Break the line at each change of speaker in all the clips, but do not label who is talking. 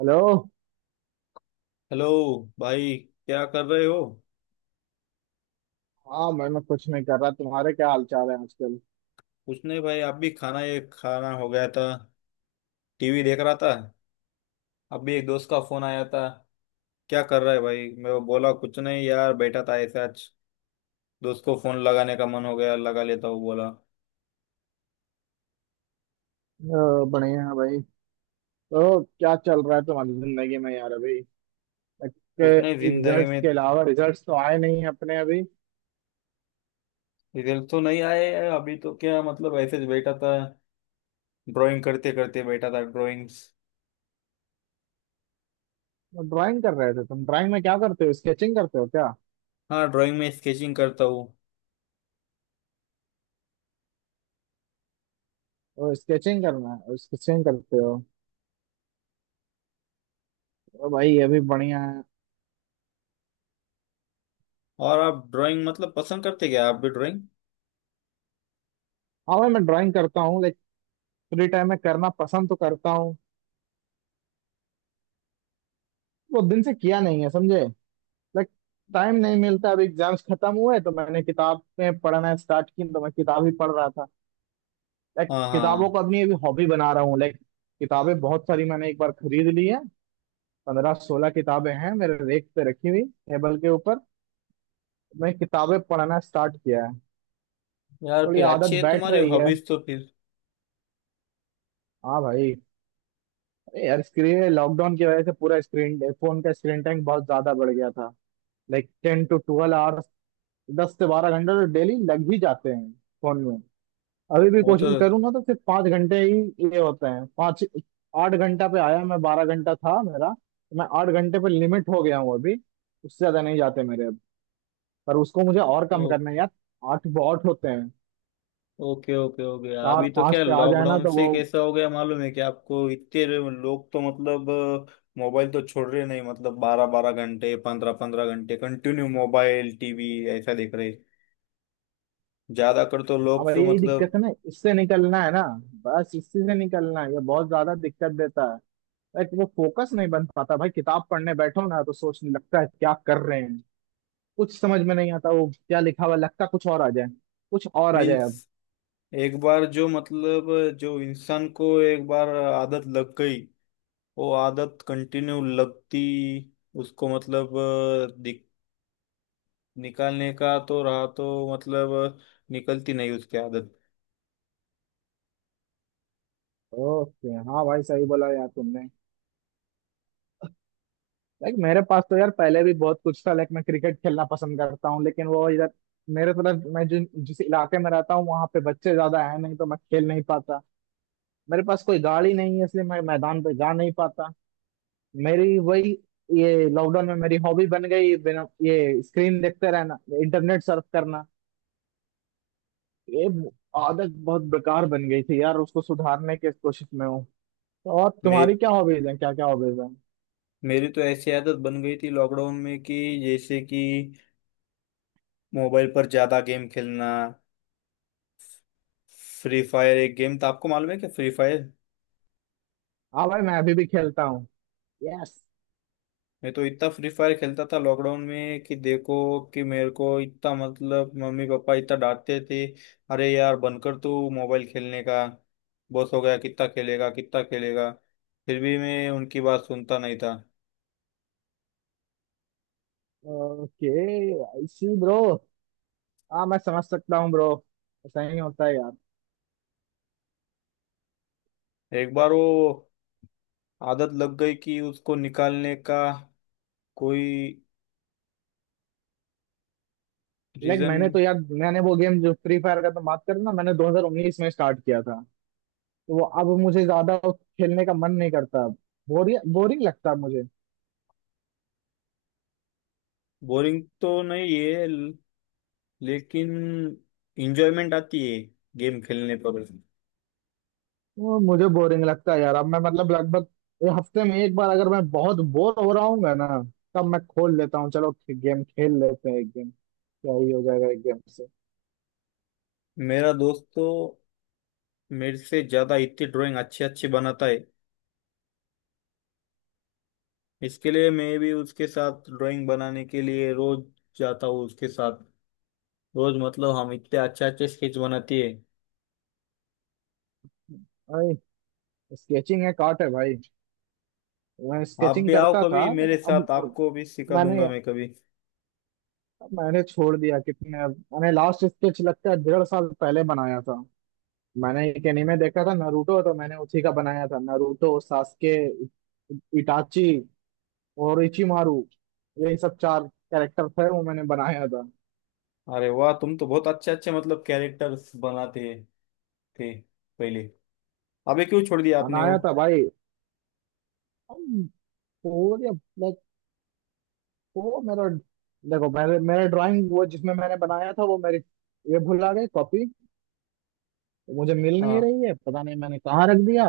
Hello.
Hello भाई। क्या कर रहे हो?
हाँ, मैं कुछ नहीं कर रहा। तुम्हारे क्या हाल चाल है आजकल?
कुछ नहीं भाई, आप भी खाना ये खाना हो गया था। टीवी देख रहा था। अभी एक दोस्त का फोन आया था। क्या कर रहा है भाई, मैं बोला कुछ नहीं यार, बैठा था ऐसे आज दोस्त को फोन लगाने का मन हो गया, लगा लेता हूँ बोला।
बढ़िया है भाई। तो क्या चल रहा है तुम्हारी जिंदगी में यार अभी?
कुछ नहीं जिंदगी
रिजल्ट्स
में।
के अलावा, रिजल्ट्स तो आए नहीं हैं अपने अभी।
रिजल्ट तो नहीं आए हैं, अभी तो क्या मतलब ऐसे ही बैठा था। ड्राइंग करते करते बैठा था, ड्राइंग्स।
तो ड्राइंग कर रहे थे तुम? ड्राइंग में क्या करते हो, स्केचिंग करते हो क्या?
हाँ, ड्राइंग में स्केचिंग करता हूँ।
ओ, स्केचिंग करना है, स्केचिंग करते हो। ओ भाई, ये भी बढ़िया है।
और आप ड्राइंग मतलब पसंद करते क्या, आप भी ड्राइंग?
हाँ भाई, मैं ड्राइंग करता हूँ। लाइक फ्री टाइम में करना पसंद तो करता हूँ। वो दिन से किया नहीं है, समझे। लाइक टाइम नहीं मिलता। अभी एग्जाम्स खत्म हुए तो मैंने किताबें पढ़ना स्टार्ट की, तो मैं किताब ही पढ़ रहा था। लाइक
हाँ
किताबों
हाँ,
को अपनी अभी हॉबी बना रहा हूँ, लाइक। किताबें बहुत सारी मैंने एक बार खरीद ली है। 15-16 किताबें हैं मेरे रेक पे रखी हुई, टेबल के ऊपर। मैं किताबें पढ़ना स्टार्ट किया है।
यार
थोड़ी
फिर
आदत
अच्छी है
बैठ
तुम्हारी
रही है।
हॉबीज तो फिर।
हाँ भाई। अरे यार, स्क्रीन, लॉकडाउन की वजह से पूरा स्क्रीन, फोन का स्क्रीन टाइम बहुत ज्यादा बढ़ गया था। Like 10 to 12 hours। 10 से 12 घंटे तो डेली लग ही जाते हैं फोन। अभी भी
वो तो।
कोशिश करूँ ना तो सिर्फ 5 घंटे ही। ये होते हैं पाँच। 8 घंटा पे आया मैं, 12 घंटा था मेरा, तो मैं 8 घंटे पे लिमिट हो गया हूँ अभी। उससे ज्यादा नहीं जाते मेरे अब। पर उसको मुझे और कम
ओ,
करना है यार। आठ बहुत होते हैं।
ओके ओके, हो गया
चार
अभी तो?
पाँच
क्या
पे आ जाए ना
लॉकडाउन
तो
से
वो।
कैसा हो गया मालूम है कि आपको, इतने लोग तो मतलब मोबाइल तो छोड़ रहे नहीं, मतलब 12 12 घंटे 15 15 घंटे कंटिन्यू मोबाइल टीवी ऐसा देख रहे, ज्यादा कर तो
अब
लोग तो
यही दिक्कत
मतलब।
है ना, इससे निकलना है ना। बस इसी से निकलना है, ये बहुत ज्यादा दिक्कत देता है। लाइक वो फोकस नहीं बन पाता भाई। किताब पढ़ने बैठो ना तो सोचने लगता है क्या कर रहे हैं। कुछ समझ में नहीं आता वो क्या लिखा हुआ है, लगता कुछ और आ जाए, कुछ और आ
मीन्स
जाए।
एक बार जो मतलब, जो इंसान को एक बार आदत लग गई वो आदत कंटिन्यू लगती, उसको मतलब निकालने का तो रहा तो मतलब निकलती नहीं उसकी आदत।
ओके। हाँ भाई सही बोला यार तुमने। लाइक मेरे पास तो यार पहले भी बहुत कुछ था। लाइक मैं क्रिकेट खेलना पसंद करता हूँ, लेकिन वो इधर मेरे तरफ, मैं जिन जिस इलाके में रहता हूँ वहाँ पे बच्चे ज्यादा है नहीं तो मैं खेल नहीं पाता। मेरे पास कोई गाड़ी नहीं है इसलिए मैं मैदान पे जा नहीं पाता। मेरी वही, ये लॉकडाउन में मेरी हॉबी बन गई, बिना ये स्क्रीन देखते रहना, इंटरनेट सर्फ करना। ये आदत बहुत बेकार बन गई थी यार, उसको सुधारने की कोशिश में हूँ। तो और
मे
तुम्हारी क्या हॉबीज है, क्या क्या हॉबीज है?
मेरी तो ऐसी आदत बन गई थी लॉकडाउन में कि जैसे कि मोबाइल पर ज्यादा गेम खेलना। फ्री फायर एक गेम था, आपको मालूम है क्या फ्री फायर?
हाँ भाई, मैं अभी भी खेलता हूँ। यस।
मैं तो इतना फ्री फायर खेलता था लॉकडाउन में कि देखो कि मेरे को इतना मतलब मम्मी पापा इतना डांटते थे, अरे यार बनकर तू मोबाइल खेलने का, बस हो गया, कितना खेलेगा कितना खेलेगा। फिर भी मैं उनकी बात सुनता नहीं था।
ओके। I see bro. हाँ मैं समझ सकता हूँ ब्रो। ऐसा ही होता है यार।
एक बार वो आदत लग गई कि उसको निकालने का कोई
लाइक
रीजन।
मैंने तो यार, मैंने वो गेम, जो फ्री फायर का तो बात करें ना, मैंने 2019 में स्टार्ट किया था। तो वो अब मुझे ज्यादा खेलने का मन नहीं करता अब। बोरिंग, बोरिंग लगता है मुझे।
बोरिंग तो नहीं है, लेकिन इंजॉयमेंट आती है गेम खेलने पर।
वो मुझे बोरिंग लगता है यार। अब मैं मतलब लगभग ये हफ्ते में एक बार अगर मैं बहुत बोर हो रहा हूँ ना, तब मैं खोल लेता हूँ, चलो गेम खेल लेते हैं, एक गेम। क्या ही हो जाएगा एक गेम से।
मेरा दोस्त तो मेरे से ज्यादा इतनी ड्राइंग अच्छी अच्छी बनाता है, इसके लिए मैं भी उसके साथ ड्राइंग बनाने के लिए रोज जाता हूँ उसके साथ। रोज मतलब हम इतने अच्छे अच्छे स्केच बनाती है।
भाई, स्केचिंग है काट है भाई। मैं
आप
स्केचिंग
भी आओ
करता था
कभी मेरे
लेकिन
साथ,
अब
आपको भी सिखा
मैंने
दूंगा मैं कभी।
मैंने छोड़ दिया। कितने अब, मैंने लास्ट स्केच लगता है 1.5 साल पहले बनाया था। मैंने एक एनीमे देखा था, नारुतो, तो मैंने उसी का बनाया था। नारुतो, सास्के, इटाची और इचिमारू, यही सब चार कैरेक्टर थे, वो मैंने बनाया था।
अरे वाह, तुम तो बहुत अच्छे अच्छे मतलब कैरेक्टर्स बनाते हैं थी पहले। अबे क्यों छोड़ दिया आपने वो?
बनाया था भाई। वो, या, लाइक, वो मेरा, देखो मेरे मेरे ड्राइंग, वो जिसमें मैंने बनाया था वो मेरी, ये भुला गई कॉपी, मुझे मिल नहीं
हाँ,
रही है, पता नहीं मैंने कहाँ रख दिया।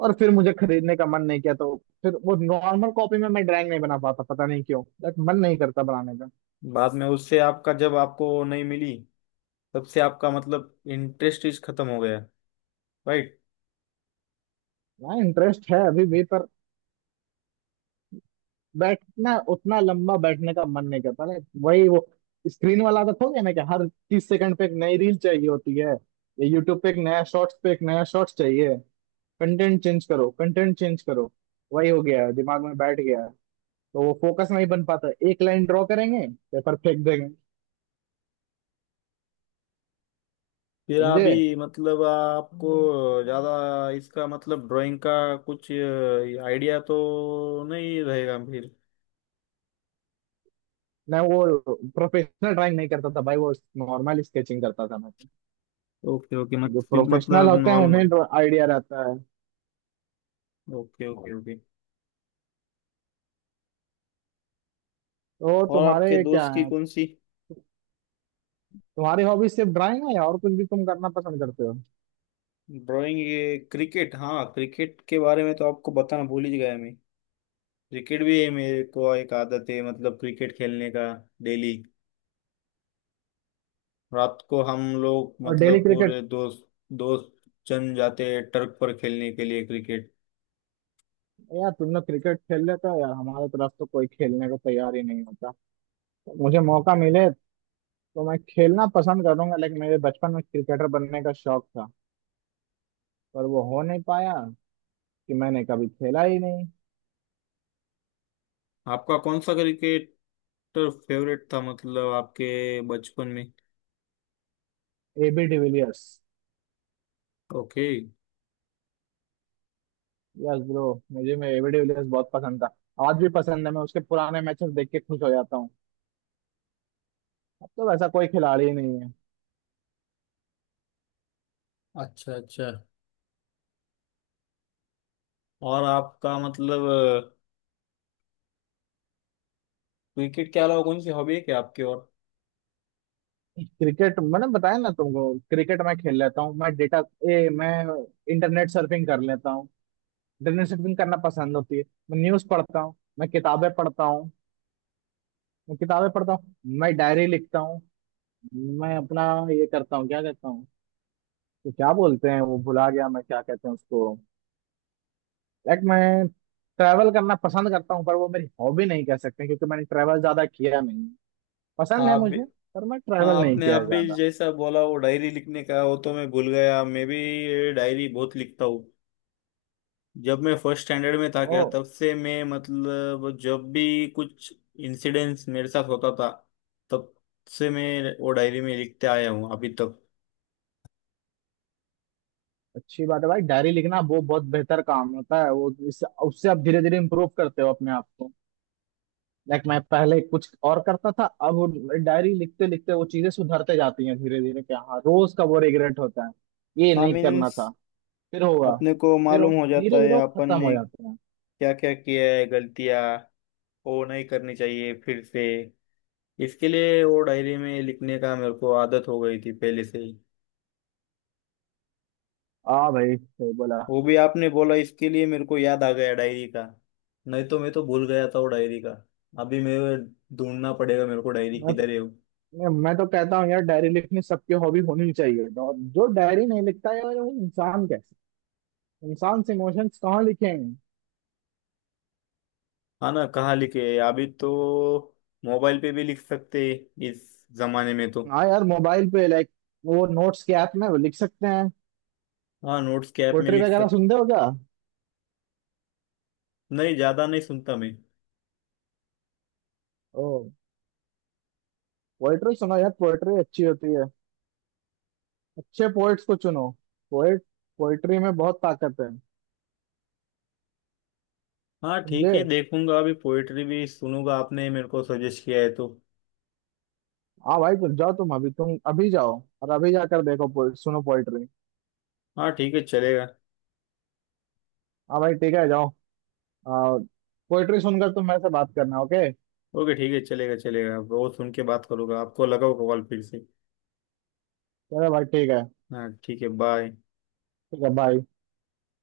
और फिर मुझे खरीदने का मन नहीं किया। तो फिर वो नॉर्मल कॉपी में मैं ड्राइंग नहीं बना पाता, पता नहीं क्यों। लाइक मन नहीं करता बनाने का।
बाद में उससे आपका जब आपको नहीं मिली तब से आपका मतलब इंटरेस्ट इस खत्म हो गया, राइट?
हाँ, इंटरेस्ट है अभी भी पर बैठना, उतना लंबा बैठने का मन नहीं करता। लाइक वही वो स्क्रीन वाला आदत हो गया ना कि हर 30 सेकंड पे एक नई रील चाहिए होती है, या यूट्यूब पे एक नया शॉर्ट्स पे एक नया शॉर्ट्स चाहिए। कंटेंट चेंज करो, कंटेंट चेंज करो। वही हो गया है, दिमाग में बैठ गया है। तो वो फोकस नहीं बन पाता, एक लाइन ड्रॉ करेंगे, पेपर फेंक देंगे।
फिर
समझे।
अभी मतलब आपको ज्यादा इसका मतलब ड्राइंग का कुछ आइडिया तो नहीं रहेगा फिर।
मैं वो प्रोफेशनल ड्राइंग नहीं करता था भाई, वो नॉर्मल स्केचिंग करता था मैं।
ओके ओके, मत
जो
फिर
प्रोफेशनल
मतलब
होते हैं
नॉर्मल।
उन्हें आइडिया रहता है।
Okay okay okay.
तो
और आपके
तुम्हारे क्या
दोस्त की
है,
कौन सी?
तुम्हारी हॉबी सिर्फ ड्राइंग है या और कुछ भी तुम करना पसंद करते हो?
ड्राइंग, ये क्रिकेट, हाँ क्रिकेट के बारे में तो आपको बताना भूल ही गया मैं। क्रिकेट भी है मेरे को एक आदत है मतलब क्रिकेट खेलने का। डेली रात को हम लोग
और डेली
मतलब
क्रिकेट।
पूरे दोस्त दोस्त जन जाते हैं टर्क पर खेलने के लिए क्रिकेट।
यार तुम लोग क्रिकेट खेल लेते हो यार, हमारे तरफ तो कोई खेलने को तैयार ही नहीं होता। तो मुझे मौका मिले तो मैं खेलना पसंद करूंगा। लेकिन मेरे बचपन में क्रिकेटर बनने का शौक था, पर वो हो नहीं पाया, कि मैंने कभी खेला ही नहीं।
आपका कौन सा क्रिकेटर फेवरेट था मतलब आपके बचपन में?
AB de Villiers.
Okay.
Yes bro. मुझे, मैं एबी डिविलियर्स बहुत पसंद था। आज भी पसंद है। मैं उसके पुराने मैचेस देख के खुश हो जाता हूँ। अब तो वैसा कोई खिलाड़ी ही नहीं है।
अच्छा अच्छा। और आपका मतलब क्रिकेट के अलावा कौन सी हॉबी है क्या आपके और?
क्रिकेट, मैंने बताया ना तुमको, क्रिकेट मैं खेल लेता हूँ। मैं डेटा ए, मैं इंटरनेट सर्फिंग कर लेता हूँ। इंटरनेट सर्फिंग करना पसंद होती है। मैं न्यूज पढ़ता हूँ, मैं किताबें पढ़ता हूँ, मैं किताबें पढ़ता हूँ, मैं डायरी लिखता हूँ। मैं अपना ये करता हूँ, क्या कहता हूँ, तो क्या बोलते हैं वो, भुला गया मैं, क्या कहते हैं उसको। लाइक मैं ट्रैवल करना पसंद करता हूँ पर वो मेरी हॉबी नहीं कह सकते क्योंकि मैंने ट्रैवल ज्यादा किया नहीं।
हाँ
पसंद है
आप भी।
मुझे, पर मैं
हाँ,
ट्रैवल नहीं
आपने
किया
आप
है
भी
ज्यादा।
जैसा बोला वो डायरी लिखने का, वो तो मैं भूल गया, मैं भी डायरी बहुत लिखता हूँ। जब मैं फर्स्ट स्टैंडर्ड में था
ओ।
क्या, तब से मैं मतलब जब भी कुछ इंसिडेंट्स मेरे साथ होता था, तब से मैं वो डायरी में लिखते आया हूँ अभी तक।
अच्छी बात है भाई, डायरी लिखना वो बहुत बेहतर काम होता है। वो उससे आप धीरे धीरे इम्प्रूव करते हो अपने आप को। लाइक मैं पहले कुछ और करता था, अब वो, डायरी लिखते लिखते वो चीजें सुधरते जाती हैं धीरे धीरे। क्या, हाँ, रोज का वो रिग्रेट होता है, ये
हाँ
नहीं करना
मीन्स,
था, फिर होगा,
अपने को
फिर हो,
मालूम हो जाता
धीरे धीरे
है
वो
अपन
खत्म हो
ने
जाते हैं।
क्या क्या किया है गलतियाँ, वो नहीं करनी चाहिए फिर से। इसके लिए वो डायरी में लिखने का मेरे को आदत हो गई थी पहले से ही।
हाँ भाई, सही बोला।
वो भी आपने बोला इसके लिए मेरे को याद आ गया डायरी का। नहीं तो मैं तो भूल गया था वो डायरी का। अभी मैं ढूंढना पड़ेगा मेरे को डायरी
मैं
किधर है वो।
तो मैं तो कहता हूँ यार डायरी लिखनी सबकी हॉबी होनी चाहिए, और जो डायरी नहीं लिखता है यार वो इंसान कैसे इंसान, से इमोशंस कहाँ लिखेंगे।
हाँ ना, कहाँ लिखे है अभी तो, मोबाइल पे भी लिख सकते हैं इस जमाने में तो।
हाँ यार मोबाइल पे, लाइक, वो नोट्स के ऐप में वो लिख सकते हैं।
हाँ नोट्स के ऐप में
पोएट्री
लिख
वगैरह
सक।
सुनते हो क्या?
नहीं, ज्यादा नहीं सुनता मैं।
ओ। पोएट्री सुनो यार, पोएट्री अच्छी होती है। अच्छे पोएट्स को चुनो। पोएट, पोएट्री में बहुत ताकत है।
हाँ ठीक है,
समझे।
देखूंगा अभी पोइट्री भी सुनूंगा, आपने मेरे को सजेस्ट किया है तो।
हाँ भाई, तुम जाओ, तुम अभी जाओ। और अभी जाकर देखो सुनो पोएट्री।
हाँ ठीक है चलेगा।
हाँ भाई, ठीक है, जाओ। पोएट्री सुनकर तुम मेरे से बात करना। ओके।
ओके ठीक है, चलेगा चलेगा, वो सुन के बात करूंगा आपको, लगाओ कॉल फिर से।
चलो भाई, ठीक है।
हाँ ठीक है, बाय।
ठीक है, बाय।